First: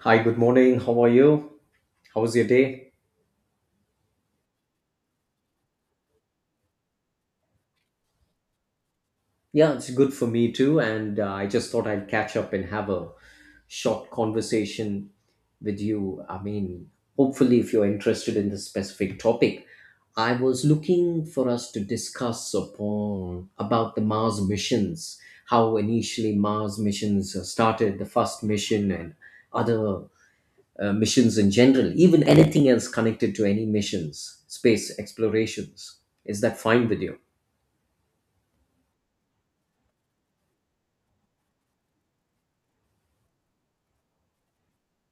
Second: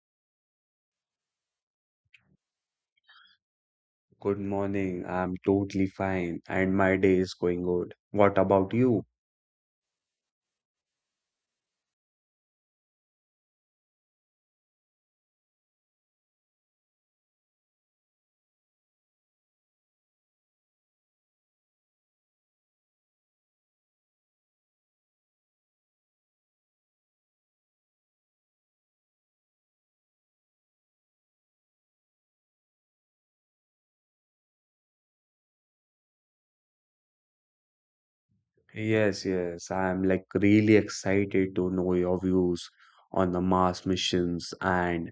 Hi, good morning. How are you? How was your day? Good morning. I'm totally fine and my day is going good. What about you? Yeah, it's good for me too. And I just thought I'd catch up and have a short conversation with you. I mean, hopefully, if you're interested in this specific topic, I was looking for us to discuss upon about the Mars missions, how initially Mars missions started, the first mission, and other missions in general, even anything else connected to any missions, space explorations, is that fine with you? Yes, yes. I'm like really excited to know your views on the Mars missions and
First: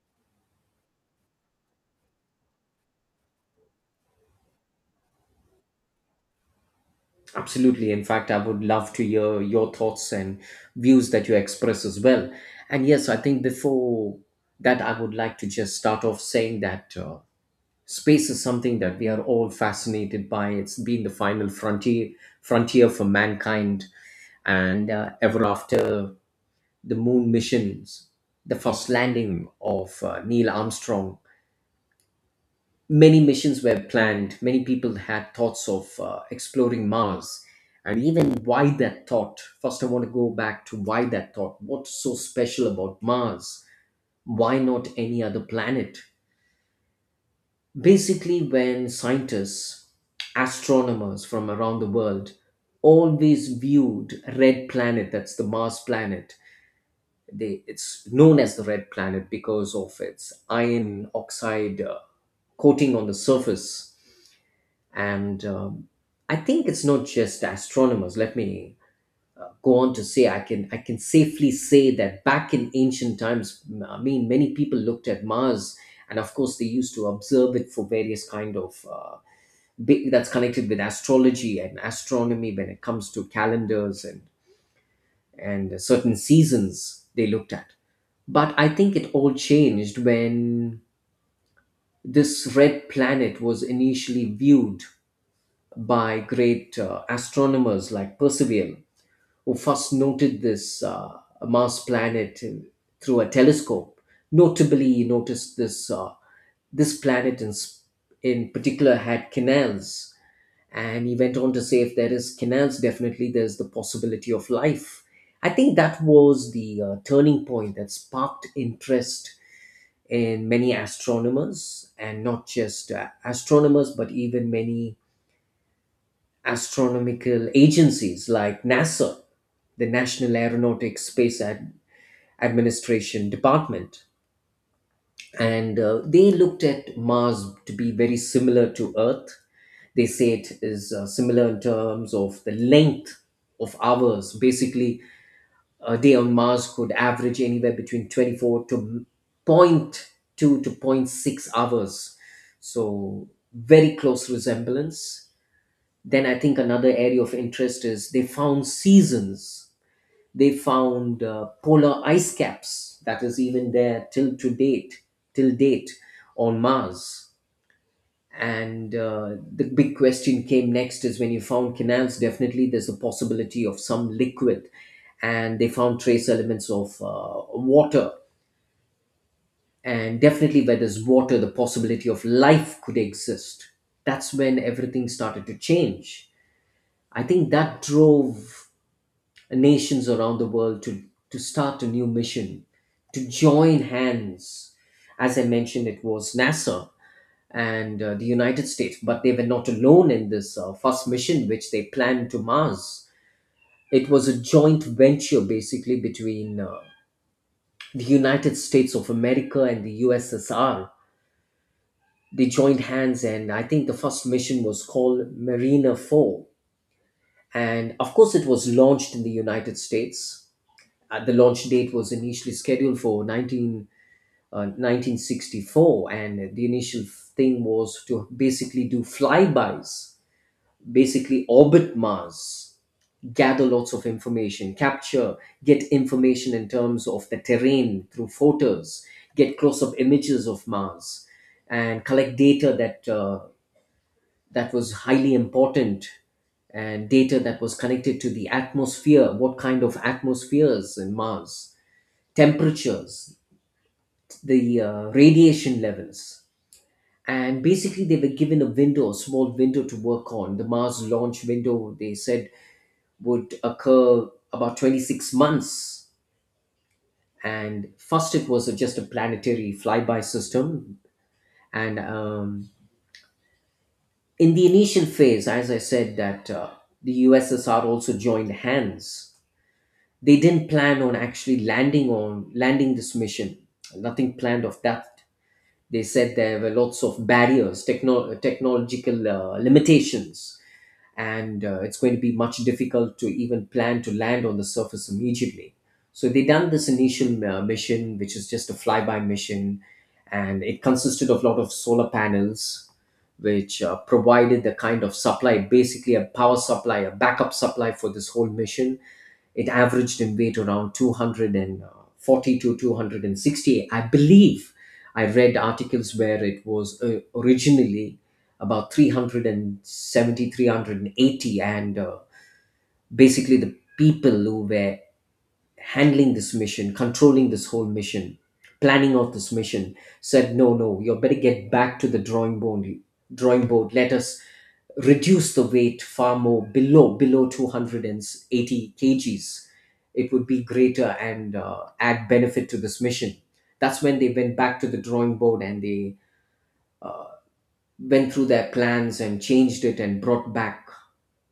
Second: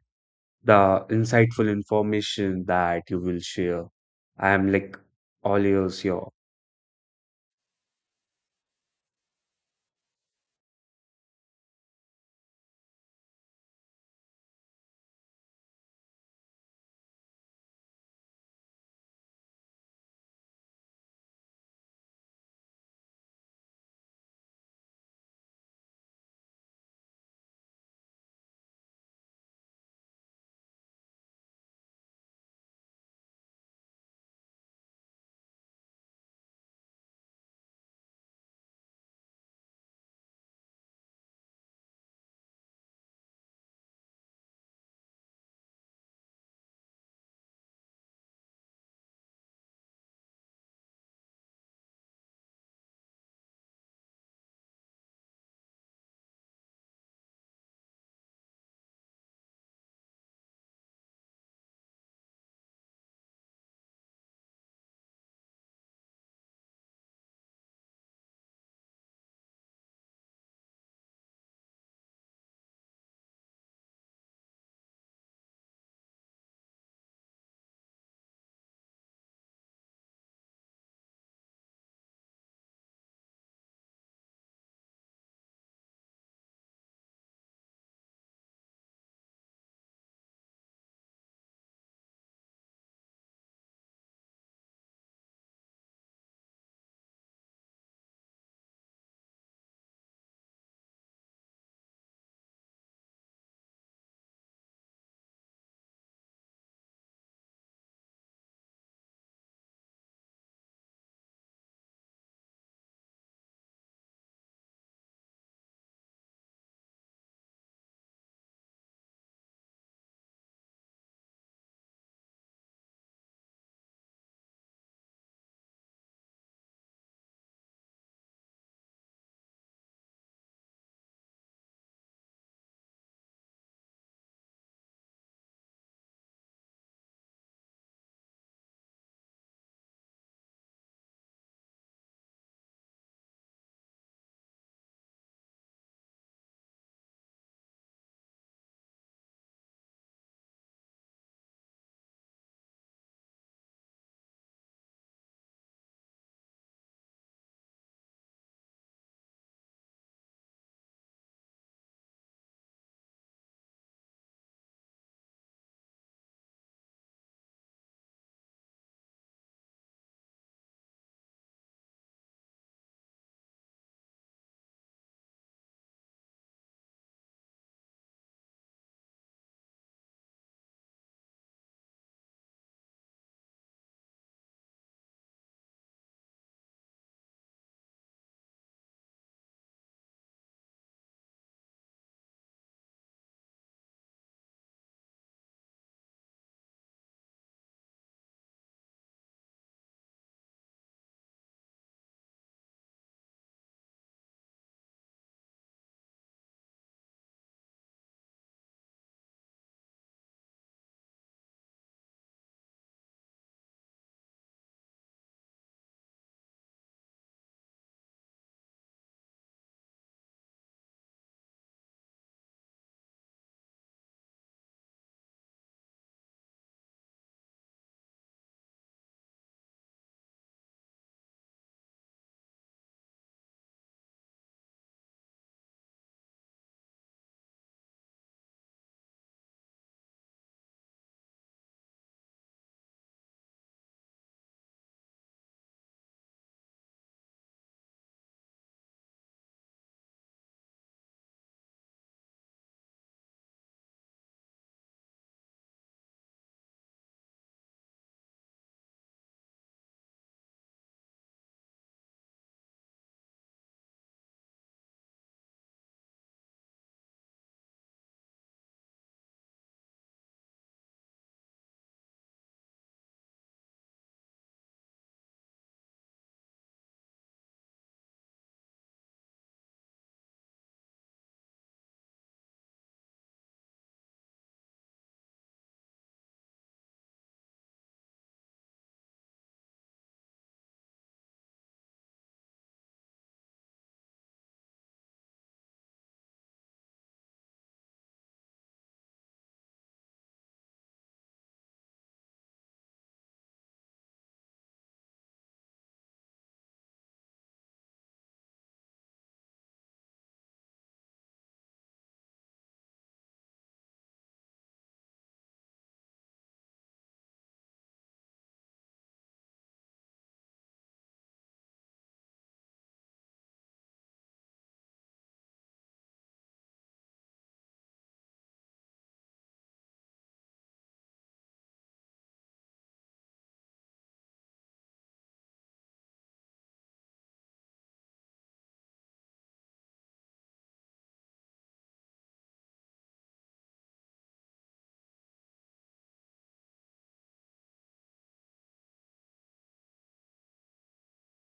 the insightful information that you will share. I'm like all ears here. Absolutely. In fact, I would love to hear your thoughts and views that you express as well. And yes, I think before that, I would like to just start off saying that space is something that we are all fascinated by. It's been the final frontier for mankind, and ever after the moon missions, the first landing of Neil Armstrong. Many missions were planned, many people had thoughts of exploring Mars. And even why that thought? First, I want to go back to why that thought. What's so special about Mars? Why not any other planet? Basically, when scientists, astronomers from around the world always viewed red planet, that's the Mars planet. It's known as the red planet because of its iron oxide coating on the surface, and I think it's not just astronomers. Let me go on to say, I can, I can safely say that back in ancient times, I mean, many people looked at Mars, and of course they used to observe it for various kind of that's connected with astrology and astronomy when it comes to calendars and certain seasons they looked at. But I think it all changed when this red planet was initially viewed by great astronomers like Percival, who first noted this Mars planet through a telescope. Notably, he noticed this this planet in particular had canals, and he went on to say, if there is canals, definitely there's the possibility of life. I think that was the turning point that sparked interest in many astronomers, and not just astronomers, but even many astronomical agencies like NASA, the National Aeronautics Administration Department. And they looked at Mars to be very similar to Earth. They say it is similar in terms of the length of hours. Basically, a day on Mars could average anywhere between 24 to point two to point 6 hours. So, very close resemblance. Then I think another area of interest is they found seasons. They found polar ice caps that is even there till date on Mars. And the big question came next is when you found canals, definitely there's a possibility of some liquid. And they found trace elements of water. And definitely, where there's water, the possibility of life could exist. That's when everything started to change. I think that drove nations around the world to start a new mission, to join hands. As I mentioned, it was NASA and the United States, but they were not alone in this first mission which they planned to Mars. It was a joint venture basically between the United States of America and the USSR. They joined hands, and I think the first mission was called Mariner 4. And of course, it was launched in the United States. The launch date was initially scheduled for 1964, and the initial thing was to basically do flybys, basically orbit Mars, gather lots of information, capture, get information in terms of the terrain through photos, get close up images of Mars, and collect data that was highly important, and data that was connected to the atmosphere, what kind of atmospheres in Mars, temperatures, the radiation levels. And basically, they were given a window, a small window to work on. The Mars launch window, they said, would occur about 26 months. And first, it was just a planetary flyby system. And In the initial phase, as I said, that the USSR also joined hands. They didn't plan on actually landing this mission. Nothing planned of that. They said there were lots of barriers, technological limitations, and it's going to be much difficult to even plan to land on the surface immediately. So they done this initial mission, which is just a flyby mission, and it consisted of a lot of solar panels, which provided the kind of supply, basically a power supply, a backup supply for this whole mission. It averaged in weight around 240 to 260, I believe. I read articles where it was originally about 370, 380. And Basically the people who were handling this mission, controlling this whole mission, planning out this mission, said, "No, no, you better get back to the drawing board. Let us reduce the weight far more below 280 kgs. It would be greater and add benefit to this mission." That's when they went back to the drawing board, and they uh, went through their plans and changed it and brought back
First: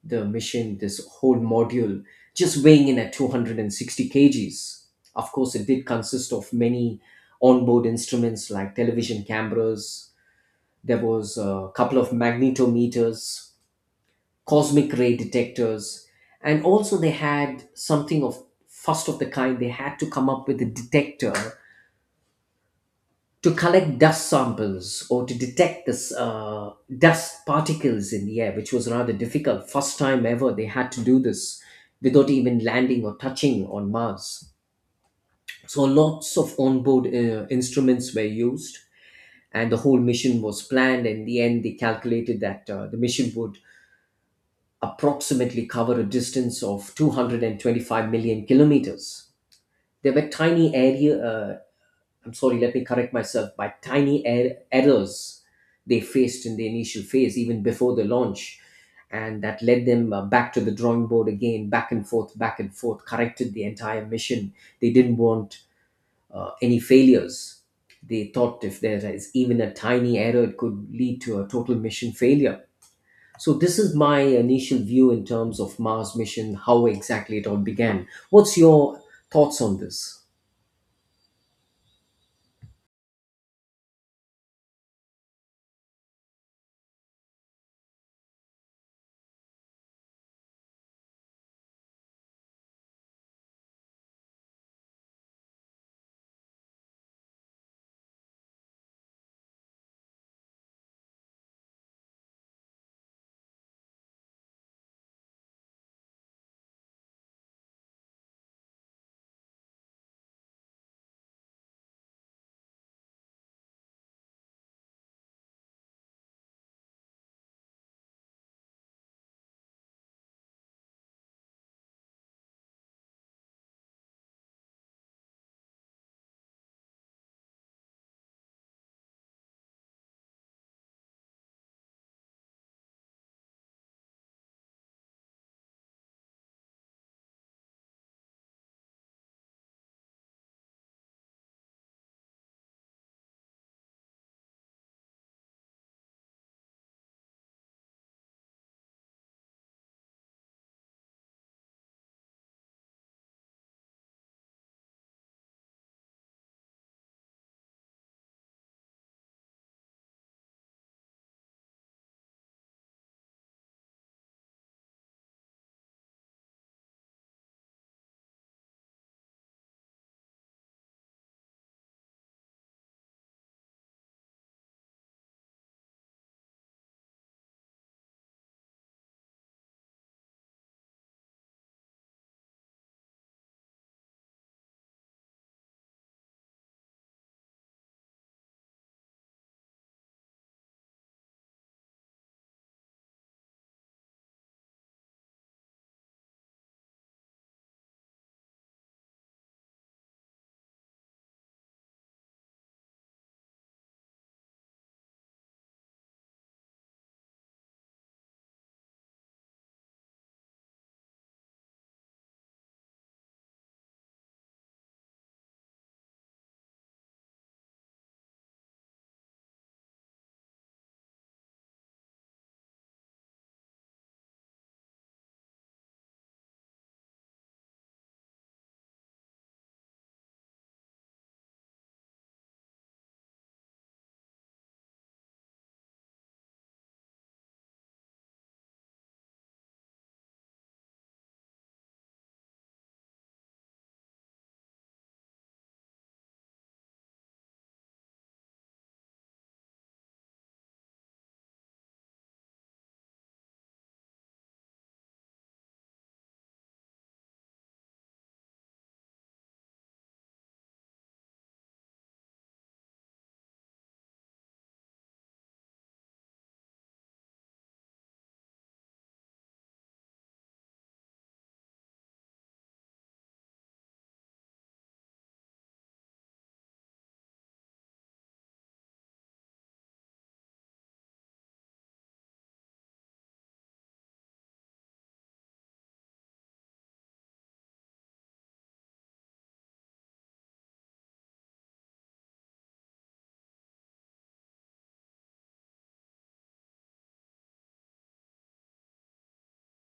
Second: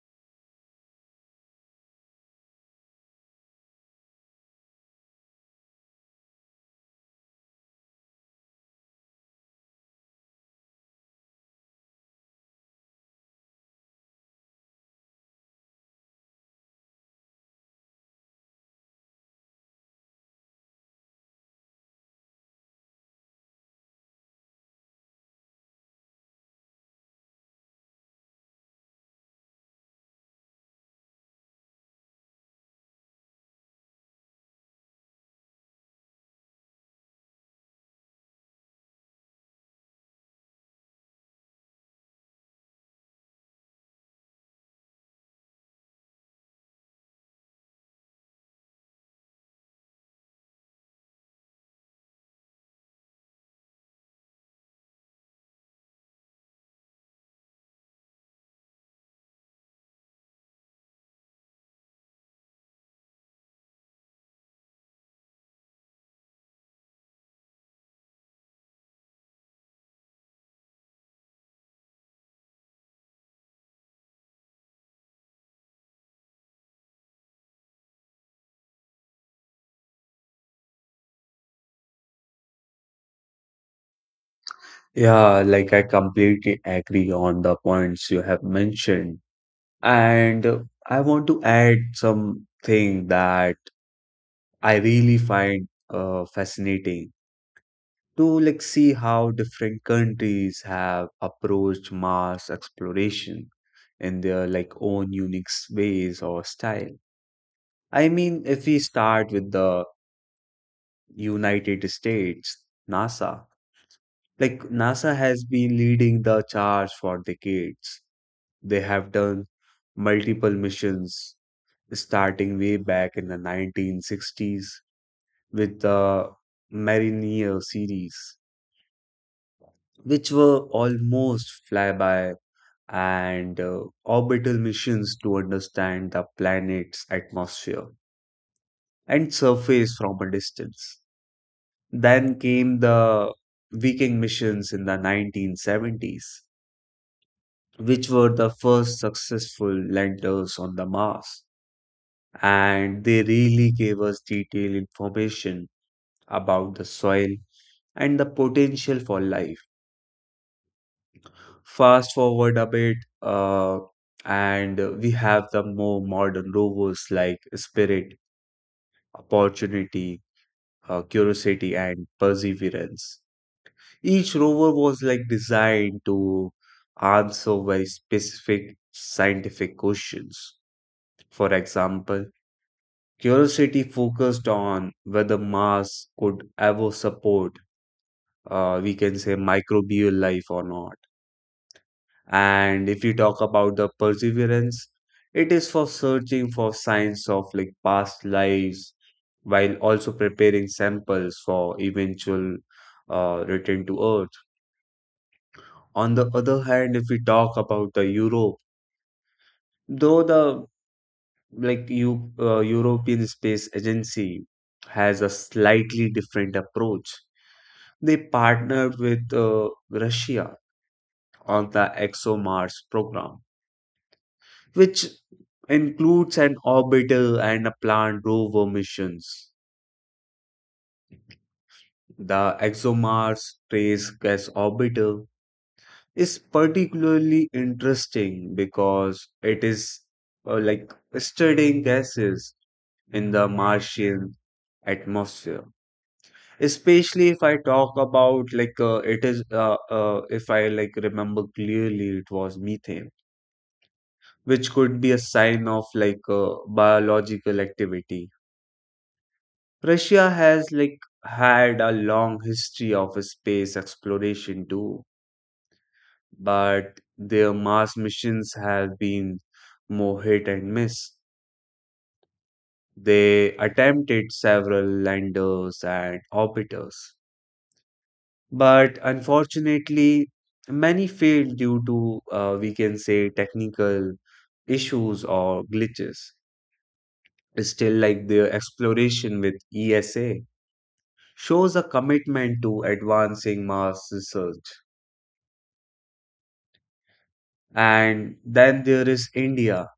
the mission, this whole module, just weighing in at 260 kgs. Of course, it did consist of many onboard instruments like television cameras. There was a couple of magnetometers, cosmic ray detectors, and also they had something of first of the kind. They had to come up with a detector to collect dust samples or to detect this dust particles in the air, which was rather difficult. First time ever they had to do this without even landing or touching on Mars. So lots of onboard instruments were used, and the whole mission was planned. In the end, they calculated that the mission would approximately cover a distance of 225 million kilometers. There were I'm sorry, let me correct myself, by tiny errors they faced in the initial phase, even before the launch. And that led them back to the drawing board again, back and forth, corrected the entire mission. They didn't want any failures. They thought if there is even a tiny error, it could lead to a total mission failure. So this is my initial view in terms of Mars mission, how exactly it all began. What's your thoughts on this? Yeah, like I completely agree on the points you have mentioned. And I want to add something that I really find fascinating. To like see how different countries have approached Mars exploration in their like own unique ways or style. I mean, if we start with the United States, NASA, like NASA has been leading the charge for decades. They have done multiple missions starting way back in the 1960s with the Mariner series, which were almost flyby and orbital missions to understand the planet's atmosphere and surface from a distance. Then came the Viking missions in the 1970s, which were the first successful landers on the Mars. And they really gave us detailed information about the soil and the potential for life. Fast forward a bit, uh, and we have the more modern rovers like Spirit opportunity, curiosity, and perseverance. Each rover was like designed to answer very specific scientific questions. For example, Curiosity focused on whether Mars could ever support, we can say, microbial life or not. And if you talk about the perseverance, it is for searching for signs of like past lives while also preparing samples for eventual return to Earth. On the other hand, if we talk about the Europe, though the like you European Space Agency has a slightly different approach, they partnered with Russia on the ExoMars program which includes an orbital and a planned rover missions. The ExoMars Trace Gas Orbital is particularly interesting because it is like studying gases in the Martian atmosphere. Especially if I talk about like it is if I like remember clearly it was methane, which could be a sign of like biological activity. Russia has like had a long history of space exploration too, but their Mars missions have been more hit and miss. They attempted several landers and orbiters, but unfortunately, many failed due to, we can say, technical issues or glitches. Still, like their exploration with ESA shows a commitment to advancing Mars research. And then there is India,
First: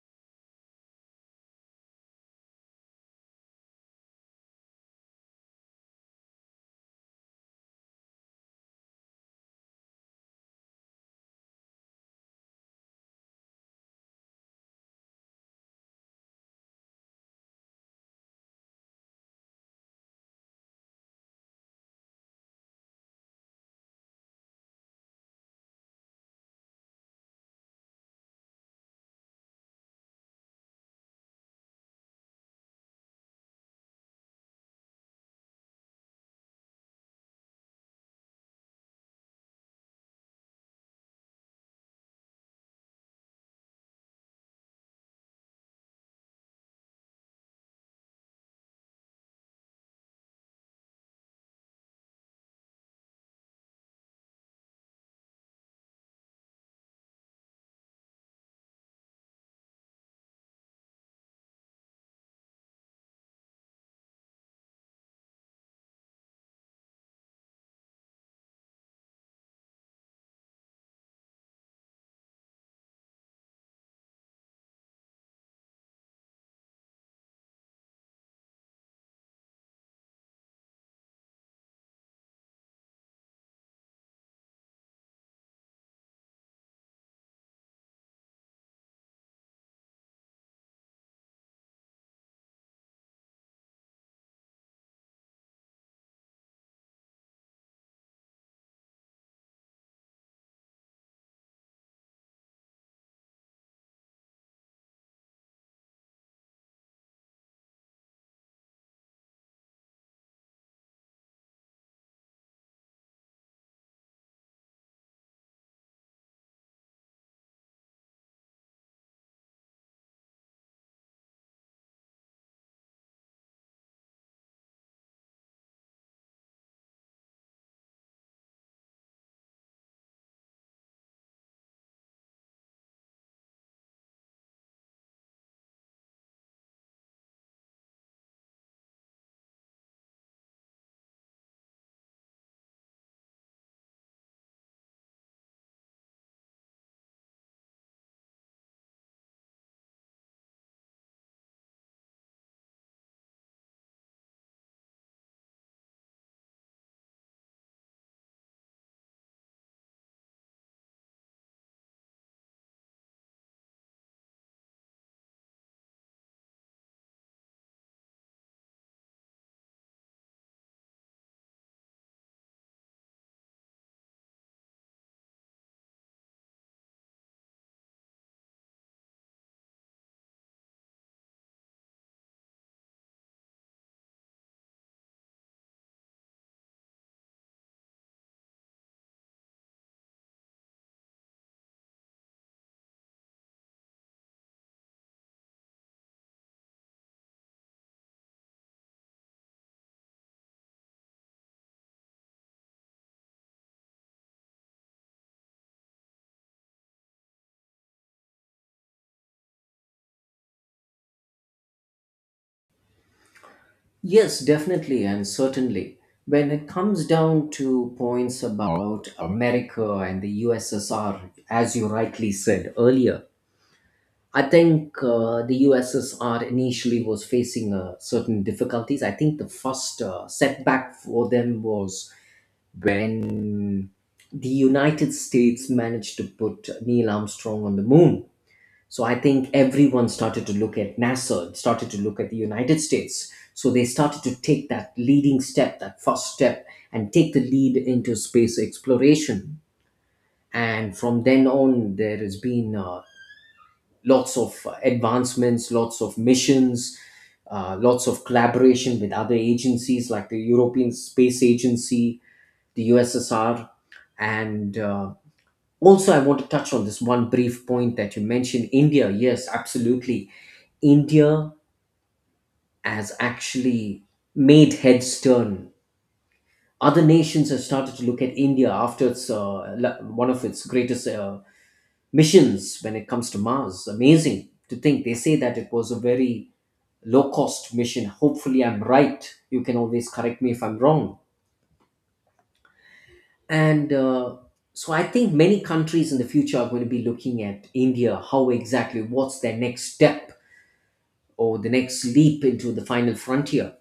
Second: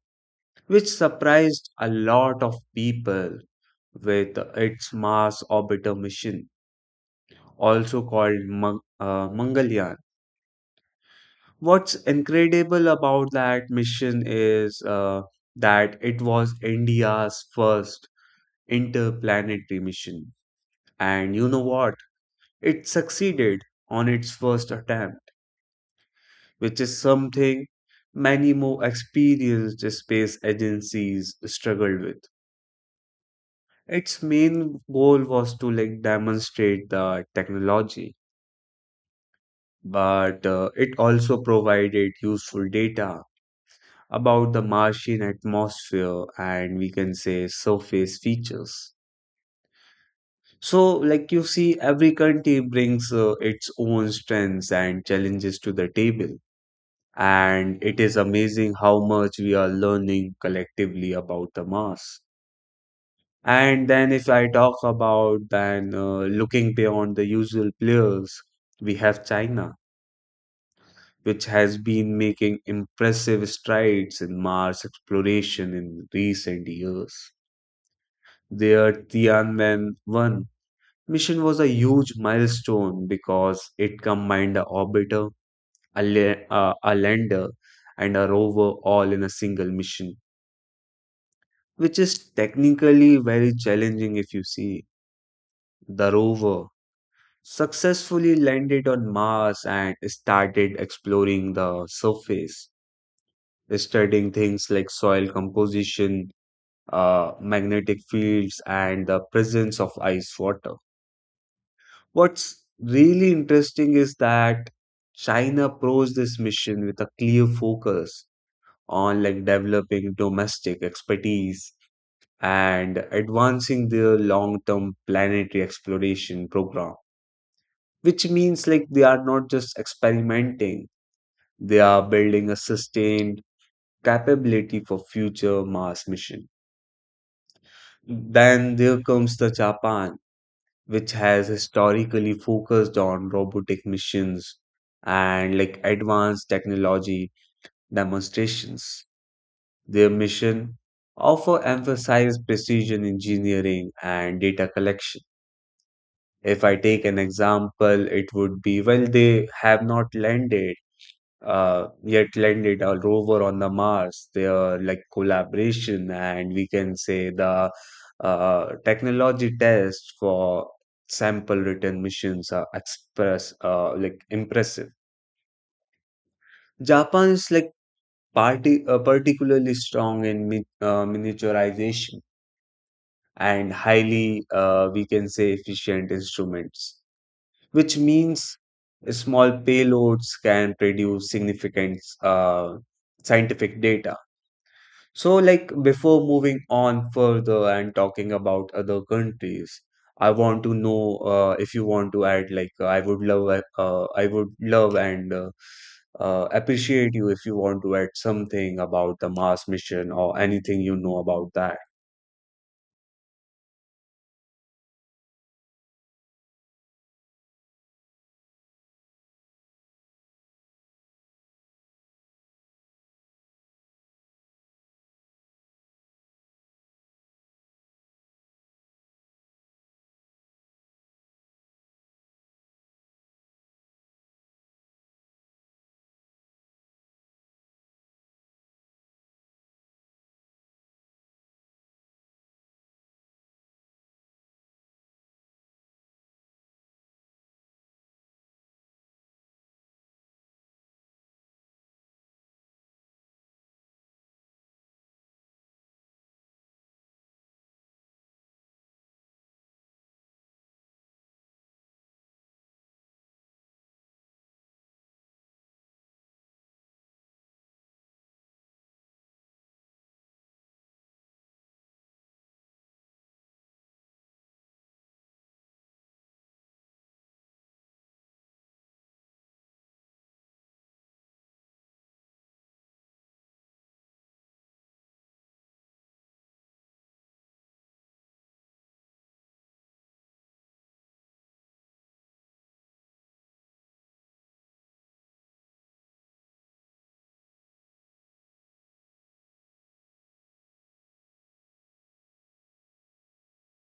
which surprised a lot of people with its Mars orbiter mission, also called Mangalyaan. What's incredible about that mission is that it was India's first interplanetary mission. And you know what? It succeeded on its first attempt, which is something many more experienced space agencies struggled with. Its main goal was to like demonstrate the technology, but it also provided useful data about the Martian atmosphere and we can say surface features. So, like you see, every country brings its own strengths and challenges to the table. And it is amazing how much we are learning collectively about the Mars. And then if I talk about then looking beyond the usual players, we have China, which has been making impressive strides in Mars exploration in recent years. Their Tianwen-1 mission was a huge milestone because it combined a orbiter, a lander, and a rover all in a single mission, which is technically very challenging if you see the rover successfully landed on Mars and started exploring the surface, studying things like soil composition, magnetic fields, and the presence of ice water. What's really interesting is that China approached this mission with a clear focus on like developing domestic expertise and advancing their long-term planetary exploration program, which means like they are not just experimenting. They are building a sustained capability for future Mars mission. Then there comes the Japan, which has historically focused on robotic missions and like advanced technology demonstrations. Their mission often emphasizes precision engineering and data collection. If I take an example, it would be well, they have not landed yet landed a rover on the Mars. They are like collaboration, and we can say the technology test for sample return missions are express like impressive. Japan is like party particularly strong in mi miniaturization and highly we can say efficient instruments, which means small payloads can produce significant scientific data. So, like, before moving on further and talking about other countries, I want to know if you want to add, like, I would love and appreciate you if you want to add something about the Mars mission or anything you know about that. Yes, definitely and certainly. When it comes down to points about America and the USSR, as you rightly said earlier, I think the USSR initially was facing certain difficulties. I think the first setback for them was when the United States managed to put Neil Armstrong on the moon. So I think everyone started to look at NASA, started to look at the United States. So they started to take that leading step, that first step, and take the lead into space exploration. And from then on, there has been lots of advancements, lots of missions, lots of collaboration with other agencies like the European Space Agency, the USSR. And also, I want to touch on this one brief point that you mentioned India. Yes, absolutely. India has actually made heads turn. Other nations have started to look at India after its one of its greatest missions when it comes to Mars. Amazing to think they say that it was a very low cost mission. Hopefully, I'm right. You can always correct me if I'm wrong. And so I think many countries in the future are going to be looking at India, how exactly, what's their next step or the next leap into the final frontier.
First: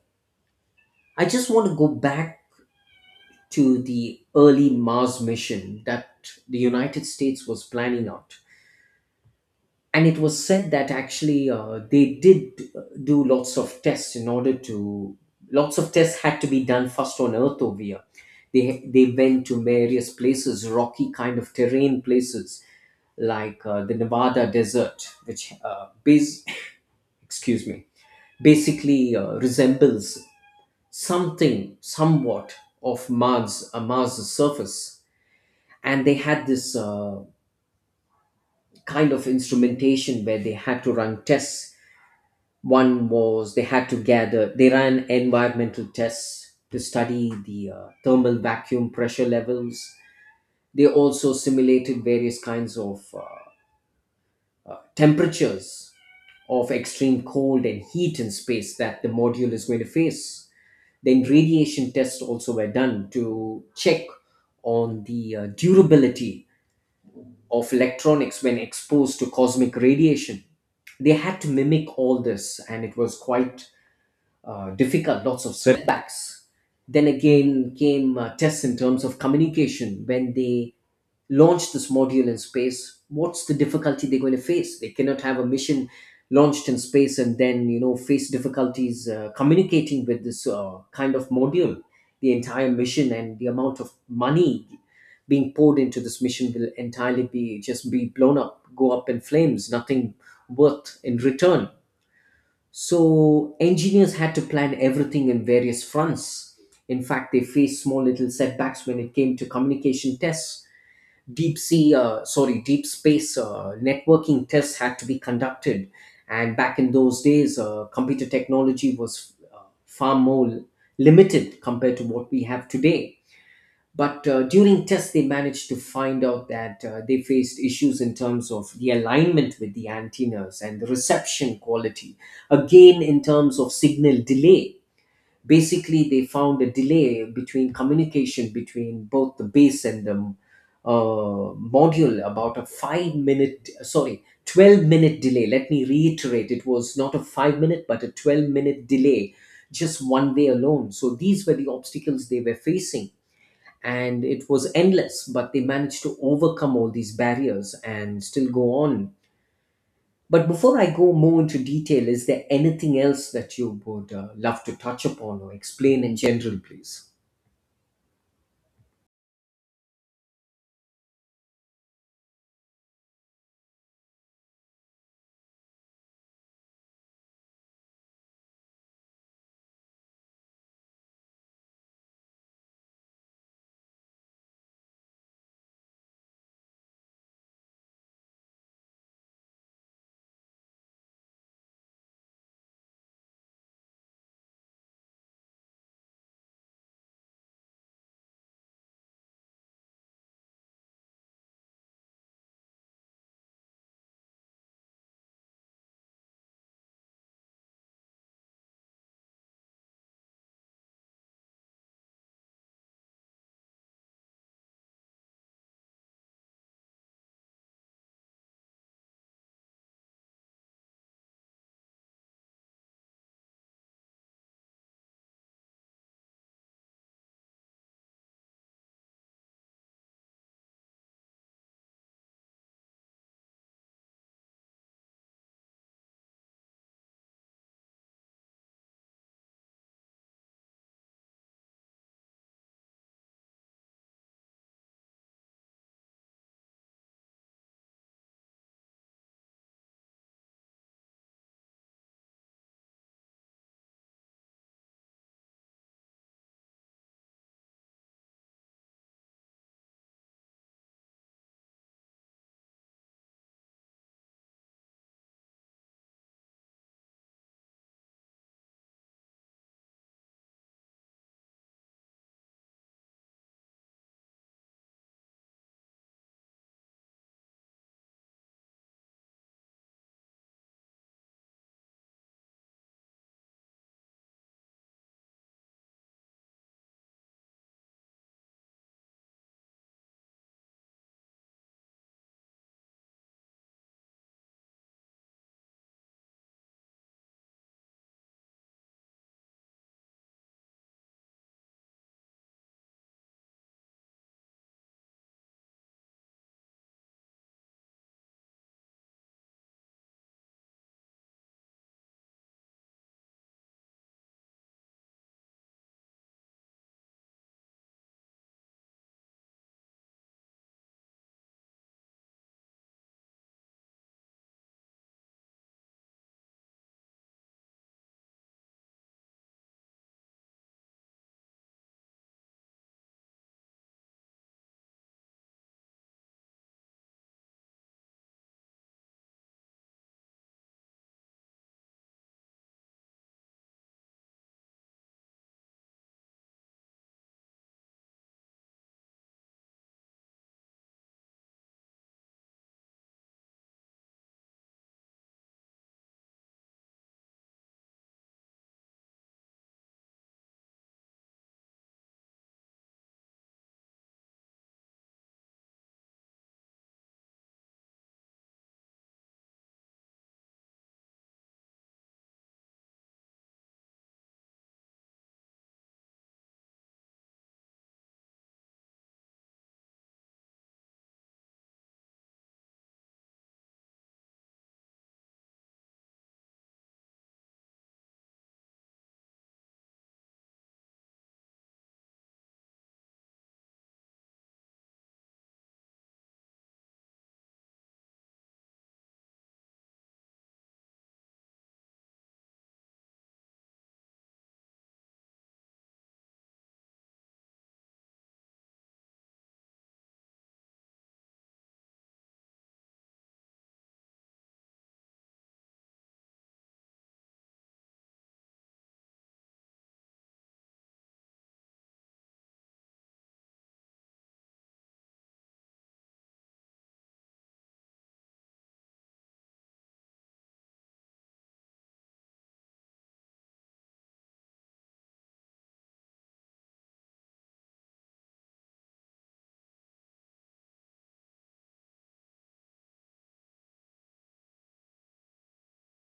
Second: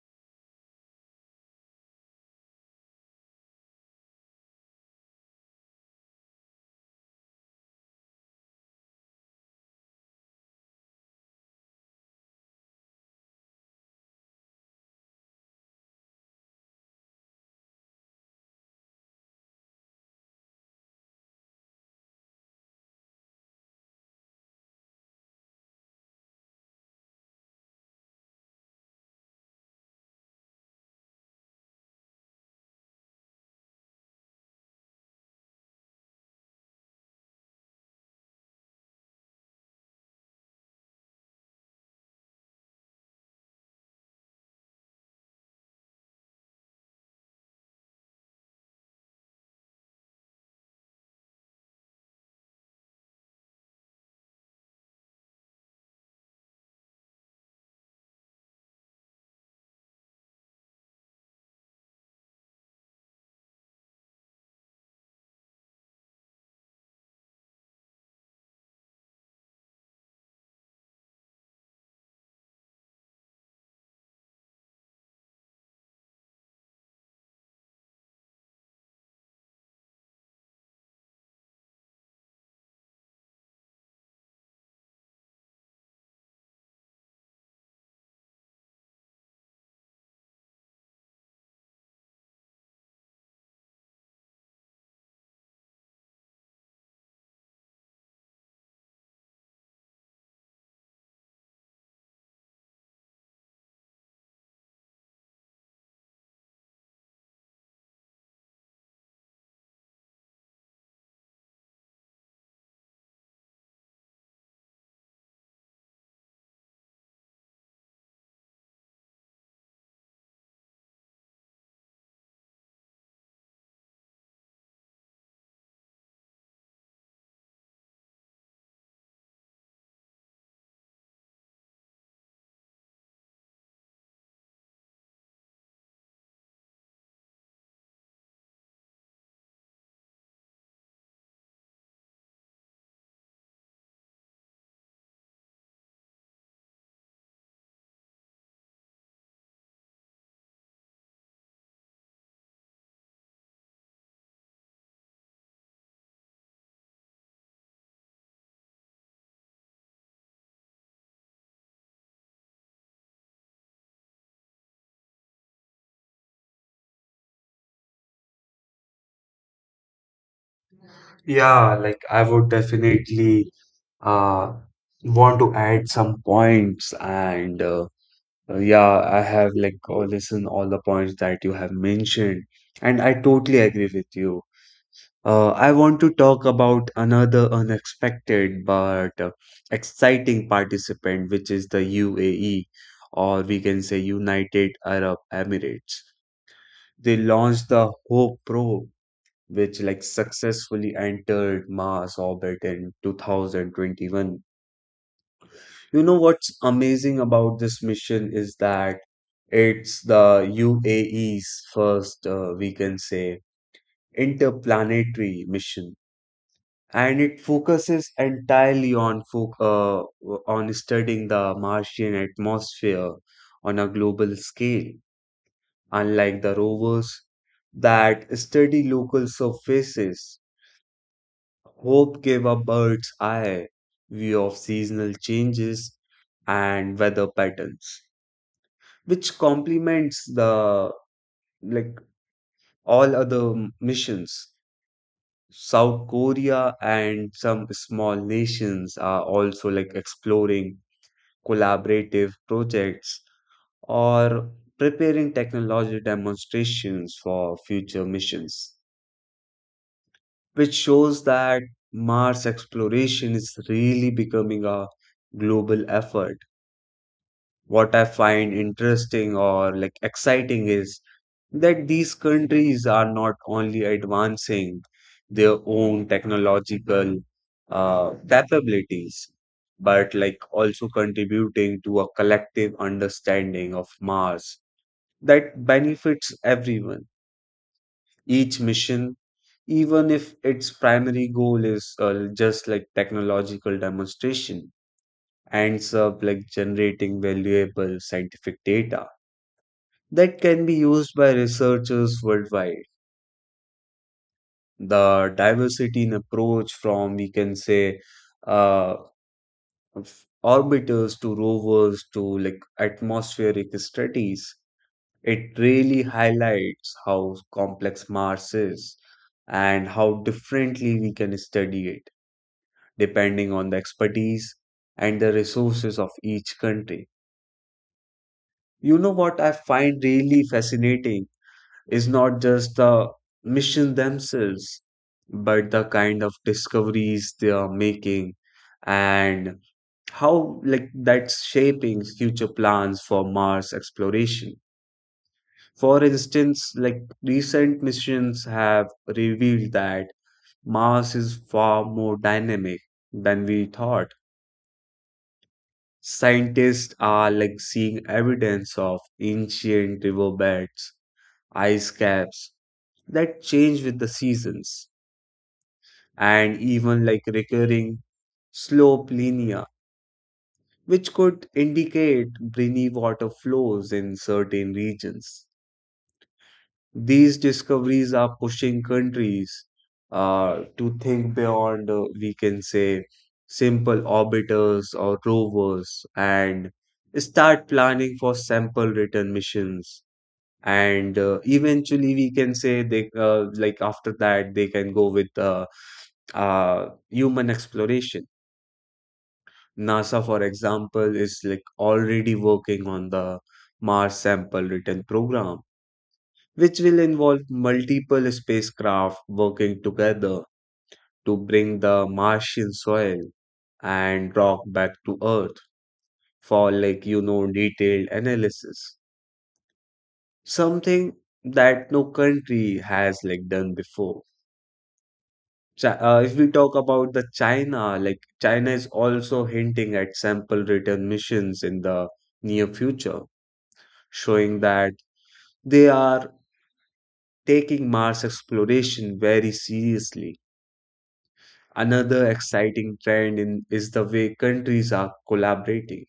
I just want to go back to the early Mars mission that the United States was planning out. And it was said that actually they did do lots of tests in order lots of tests had to be done first on Earth over here. They went to various places, rocky kind of terrain places like the Nevada desert, which excuse me, basically resembles something somewhat of Mars' surface. And they had this kind of instrumentation where they had to run tests. One was they had to gather, they ran environmental tests to study the thermal vacuum pressure levels. They also simulated various kinds of temperatures of extreme cold and heat in space that the module is going to face. Then radiation tests also were done to check on the durability of electronics when exposed to cosmic radiation. They had to mimic all this, and it was quite difficult, lots of setbacks. Then again came tests in terms of communication when they launch this module in space. What's the difficulty they're going to face? They cannot have a mission launched in space and then face difficulties communicating with this kind of module. The entire mission and the amount of money being poured into this mission will entirely be just be blown up, go up in flames, nothing worth in return. So engineers had to plan everything in various fronts. In fact, they faced small little setbacks when it came to communication tests. Deep space networking tests had to be conducted. And back in those days, computer technology was far more limited compared to what we have today. But during tests, they managed to find out that they faced issues in terms of the alignment with the antennas and the reception quality, again, in terms of signal delay. Basically, they found a delay between communication between both the base and the module, about a five-minute sorry 12-minute delay. Let me reiterate, it was not a 5 minute but a 12-minute delay just one day alone. So these were the obstacles they were facing, and it was endless, but they managed to overcome all these barriers and still go on. But before I go more into detail, is there anything else that you would love to touch upon or explain in general, please? Yeah, like I would definitely uh want to add some. Some points and yeah, I have like listened all the points that you have mentioned, and I totally agree with you. I want to talk about another unexpected but exciting participant, which is the UAE, or we can say United Arab Emirates. They launched the Hope probe, which like successfully entered Mars orbit in 2021. You know what's amazing about this mission is that it's the UAE's first, we can say, interplanetary mission and it focuses entirely on foc on studying the Martian atmosphere on a global scale, unlike the rovers that study local surfaces. Hope gave a bird's eye view of seasonal changes and weather patterns, which complements the like all other missions. South Korea and some small nations are also like exploring collaborative projects, or preparing technology demonstrations for future missions, which shows that Mars exploration is really becoming a global effort. What I find interesting or like exciting is that these countries are not only advancing their own technological capabilities, but like also contributing to a collective understanding of Mars that benefits everyone. Each mission, even if its primary goal is just like technological demonstration, ends up like generating valuable scientific data that can be used by researchers worldwide. The diversity in approach from we can say uh, orbiters to rovers to like atmospheric studies, it really highlights how complex mars is and how differently we can study it depending on the expertise and the resources of each country. You know what I find really fascinating is not just the mission themselves, but the kind of discoveries they are making and how like that's shaping future plans for Mars exploration. For instance, like recent missions have revealed that Mars is far more dynamic than we thought. Scientists are like seeing evidence of ancient riverbeds, ice caps that change with the seasons, and even like recurring slope linea, which could indicate briny water flows in certain regions. These discoveries are pushing countries to think beyond, we can say, simple orbiters or rovers and start planning for sample return missions. And Eventually, we can say they like after that they can go with human exploration. NASA, for example, is like already working on the Mars sample return program, which will involve multiple spacecraft working together to bring the Martian soil and rock back to Earth for like you know detailed analysis. Something that no country has like done before. If we talk about the China, like China is also hinting at sample return missions in the near future, showing that they are taking Mars exploration very seriously. Another exciting trend is the way countries are collaborating.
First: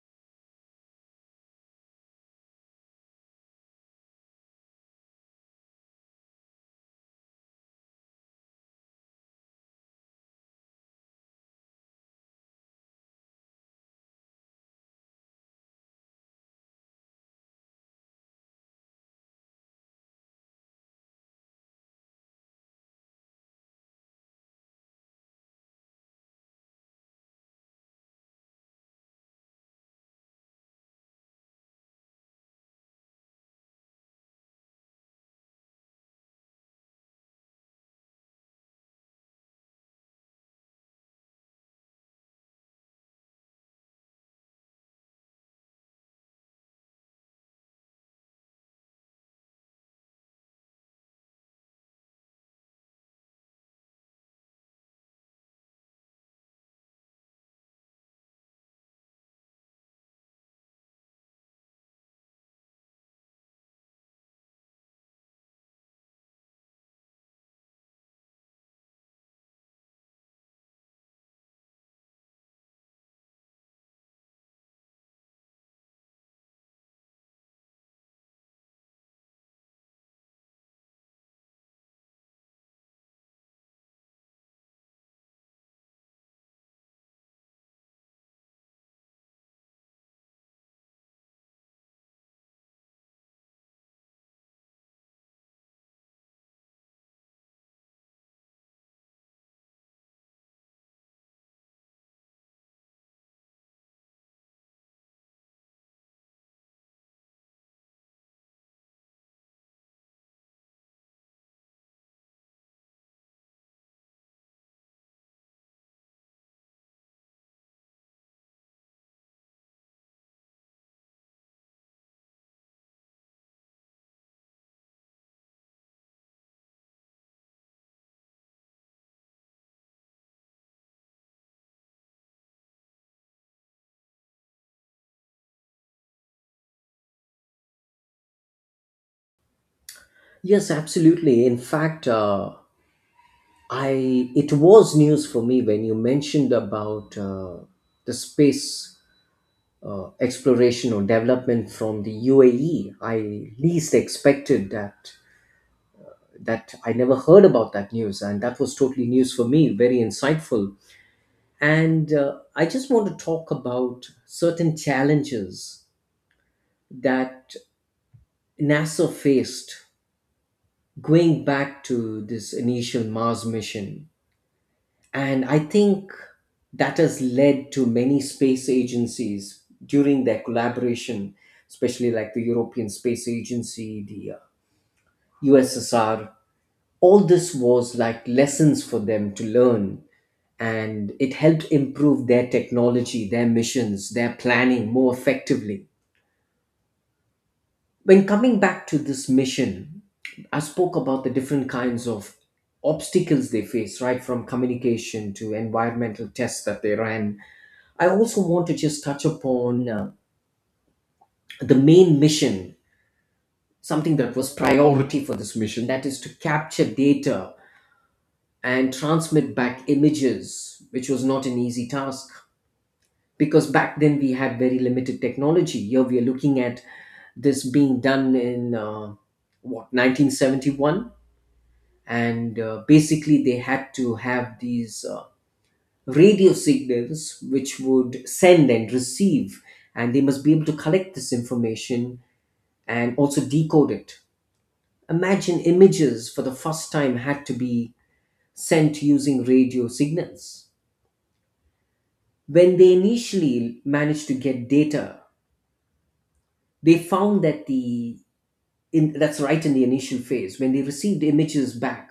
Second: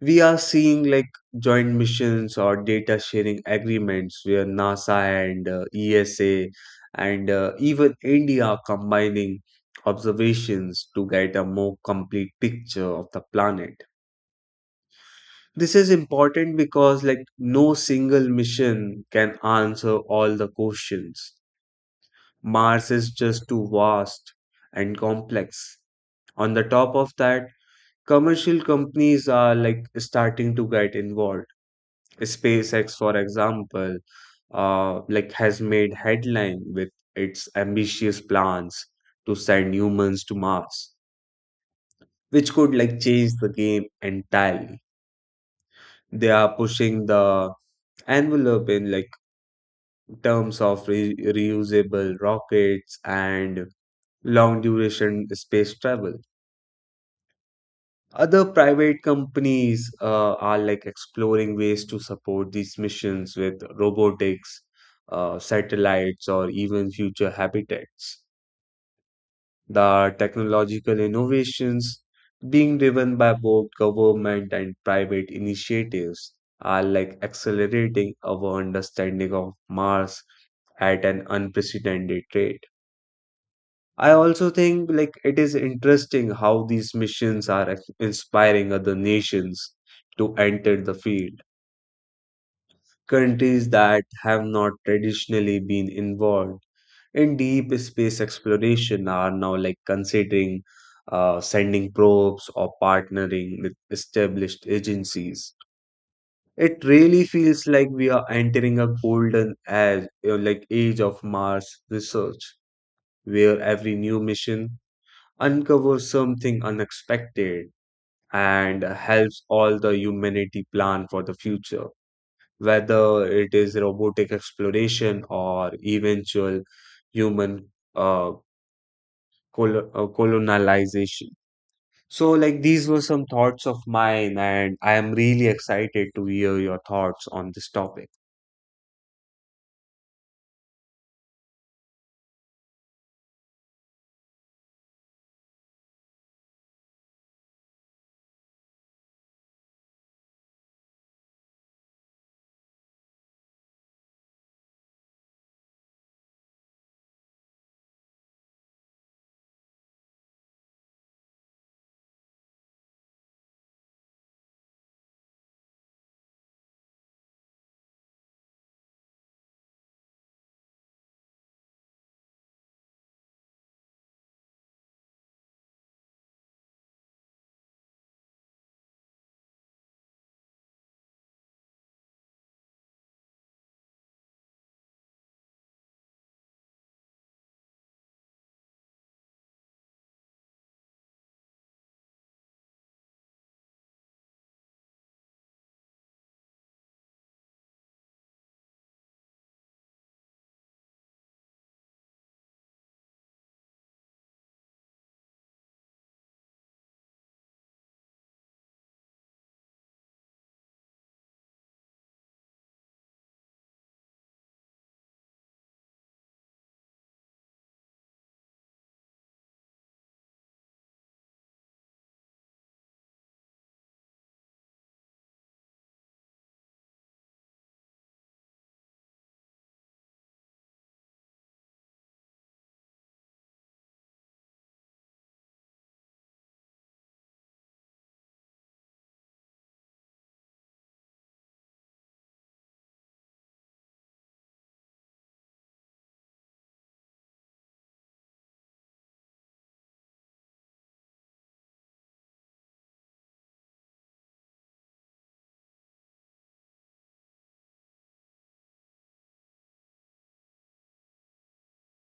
We are seeing like joint missions or data sharing agreements where NASA and ESA and even India are combining observations to get a more complete picture of the planet. This is important because like no single mission can answer all the questions. Mars is just too vast and complex. On the top of that, commercial companies are like starting to get involved. SpaceX, for example, like has made headline with its ambitious plans to send humans to Mars, which could like change the game entirely. They are pushing the envelope in like terms of reusable rockets and long duration space travel. Other private companies are like exploring ways to support these missions with robotics, satellites, or even future habitats. The technological innovations being driven by both government and private initiatives are like accelerating our understanding of Mars at an unprecedented rate. I also think like it is interesting how these missions are inspiring other nations to enter the field. Countries that have not traditionally been involved in deep space exploration are now like considering sending probes or partnering with established agencies. It really feels like we are entering a golden age, like age of Mars research, where every new mission uncovers something unexpected and helps all the humanity plan for the future, whether it is robotic exploration or eventual human uh, colonization. So, like, these were some thoughts of mine, and I am really excited to hear your thoughts on this topic. Yes, absolutely. In fact, I it was news for me when you mentioned about the space exploration or development from the UAE. I least expected that, I never heard about that news, and that was totally news for me. Very insightful, and I just want to talk about certain challenges that NASA faced going back to this initial Mars mission. And I think that has led to many space agencies during their collaboration, especially like the European Space Agency, the USSR. All this was like lessons for them to learn, and it helped improve their technology, their missions, their planning more effectively. When coming back to this mission, I spoke about the different kinds of obstacles they face, right? From communication to environmental tests that they ran. I also want to just touch upon the main mission, something that was priority for this mission, that is to capture data and transmit back images, which was not an easy task. Because back then we had very limited technology. Here we are looking at this being done in what, 1971. And basically they had to have these radio signals which would send and receive, and they must be able to collect this information and also decode it. Imagine, images for the first time had to be sent using radio signals. When they initially managed to get data, they found that that's right, in the initial phase when they received images back,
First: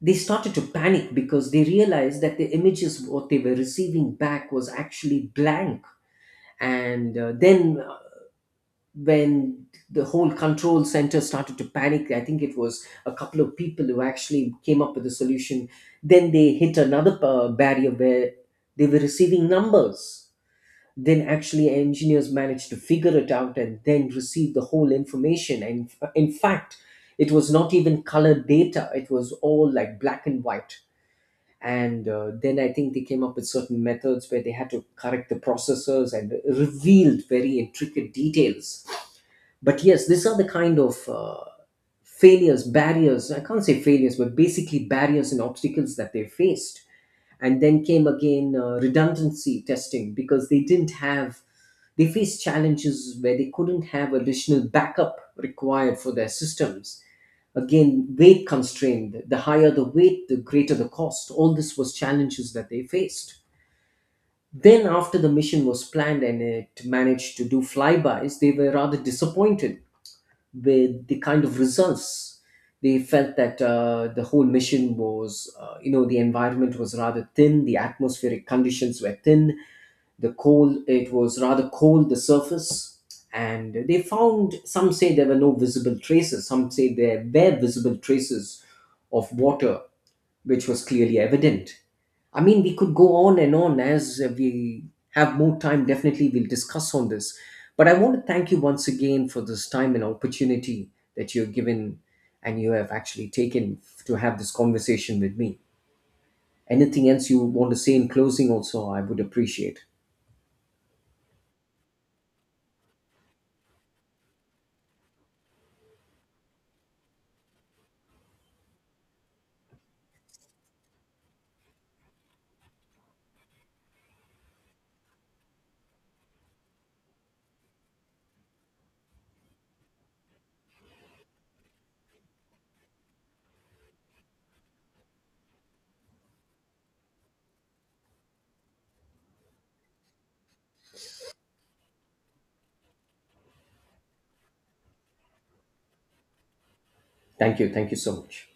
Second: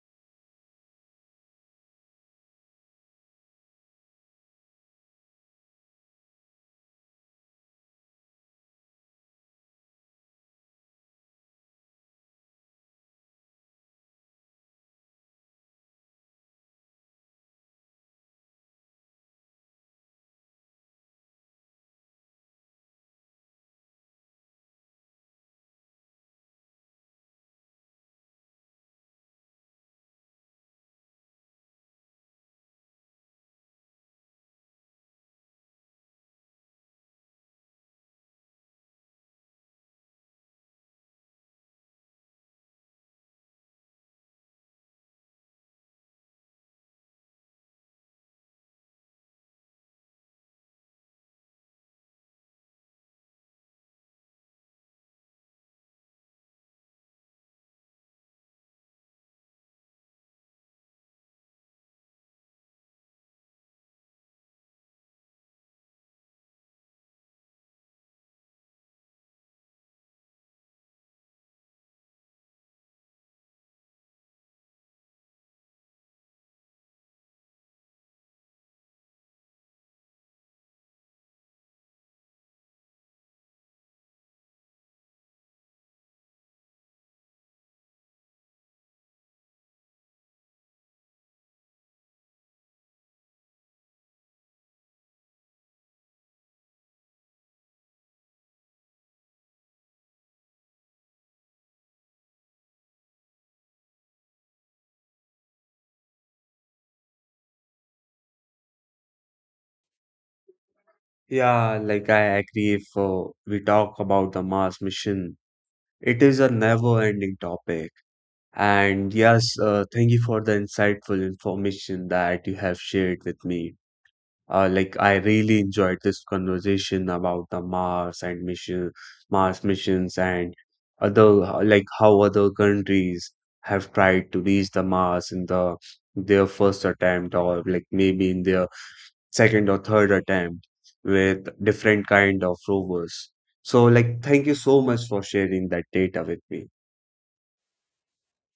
they started to panic because they realized that the images what they were receiving back was actually blank. And then When the whole control center started to panic, I think it was a couple of people who actually came up with a solution. Then they hit another barrier where they were receiving numbers. Then actually engineers managed to figure it out and then receive the whole information. And in fact, it was not even colored data, it was all like black and white. And uh, then I think they came up with certain methods where they had to correct the processors and revealed very intricate details. But yes, these are the kind of failures, barriers. I can't say failures, but basically barriers and obstacles that they faced. And then came again redundancy testing because they didn't have, they faced challenges where they couldn't have additional backup required for their systems. Again, weight constrained. The higher the weight, the greater the cost. All this was challenges that they faced. Then, after the mission was planned and it managed to do flybys, they were rather disappointed with the kind of results. They felt that the whole mission was, the environment was rather thin, the atmospheric conditions were thin, the cold, it was rather cold, the surface. And they found, some say there were no visible traces, some say there were visible traces of water, which was clearly evident. I mean, we could go on and on as we have more time. Definitely, we'll discuss on this. But I want to thank you once again for this time and opportunity that you're given and you have actually taken to have this conversation with me. Anything else you want to say in closing, also, I would appreciate. Yeah, like, I agree if we talk about the Mars mission, it is a never-ending topic. And yes, thank you for the insightful information that you have shared with me. Like I really enjoyed this conversation about the Mars and mission, Mars missions and other like how other countries have tried to reach the Mars in the their first attempt or like maybe in their second or third attempt with different kind of rovers. So like thank you so much for sharing that data with me. Thank you. Thank you so much.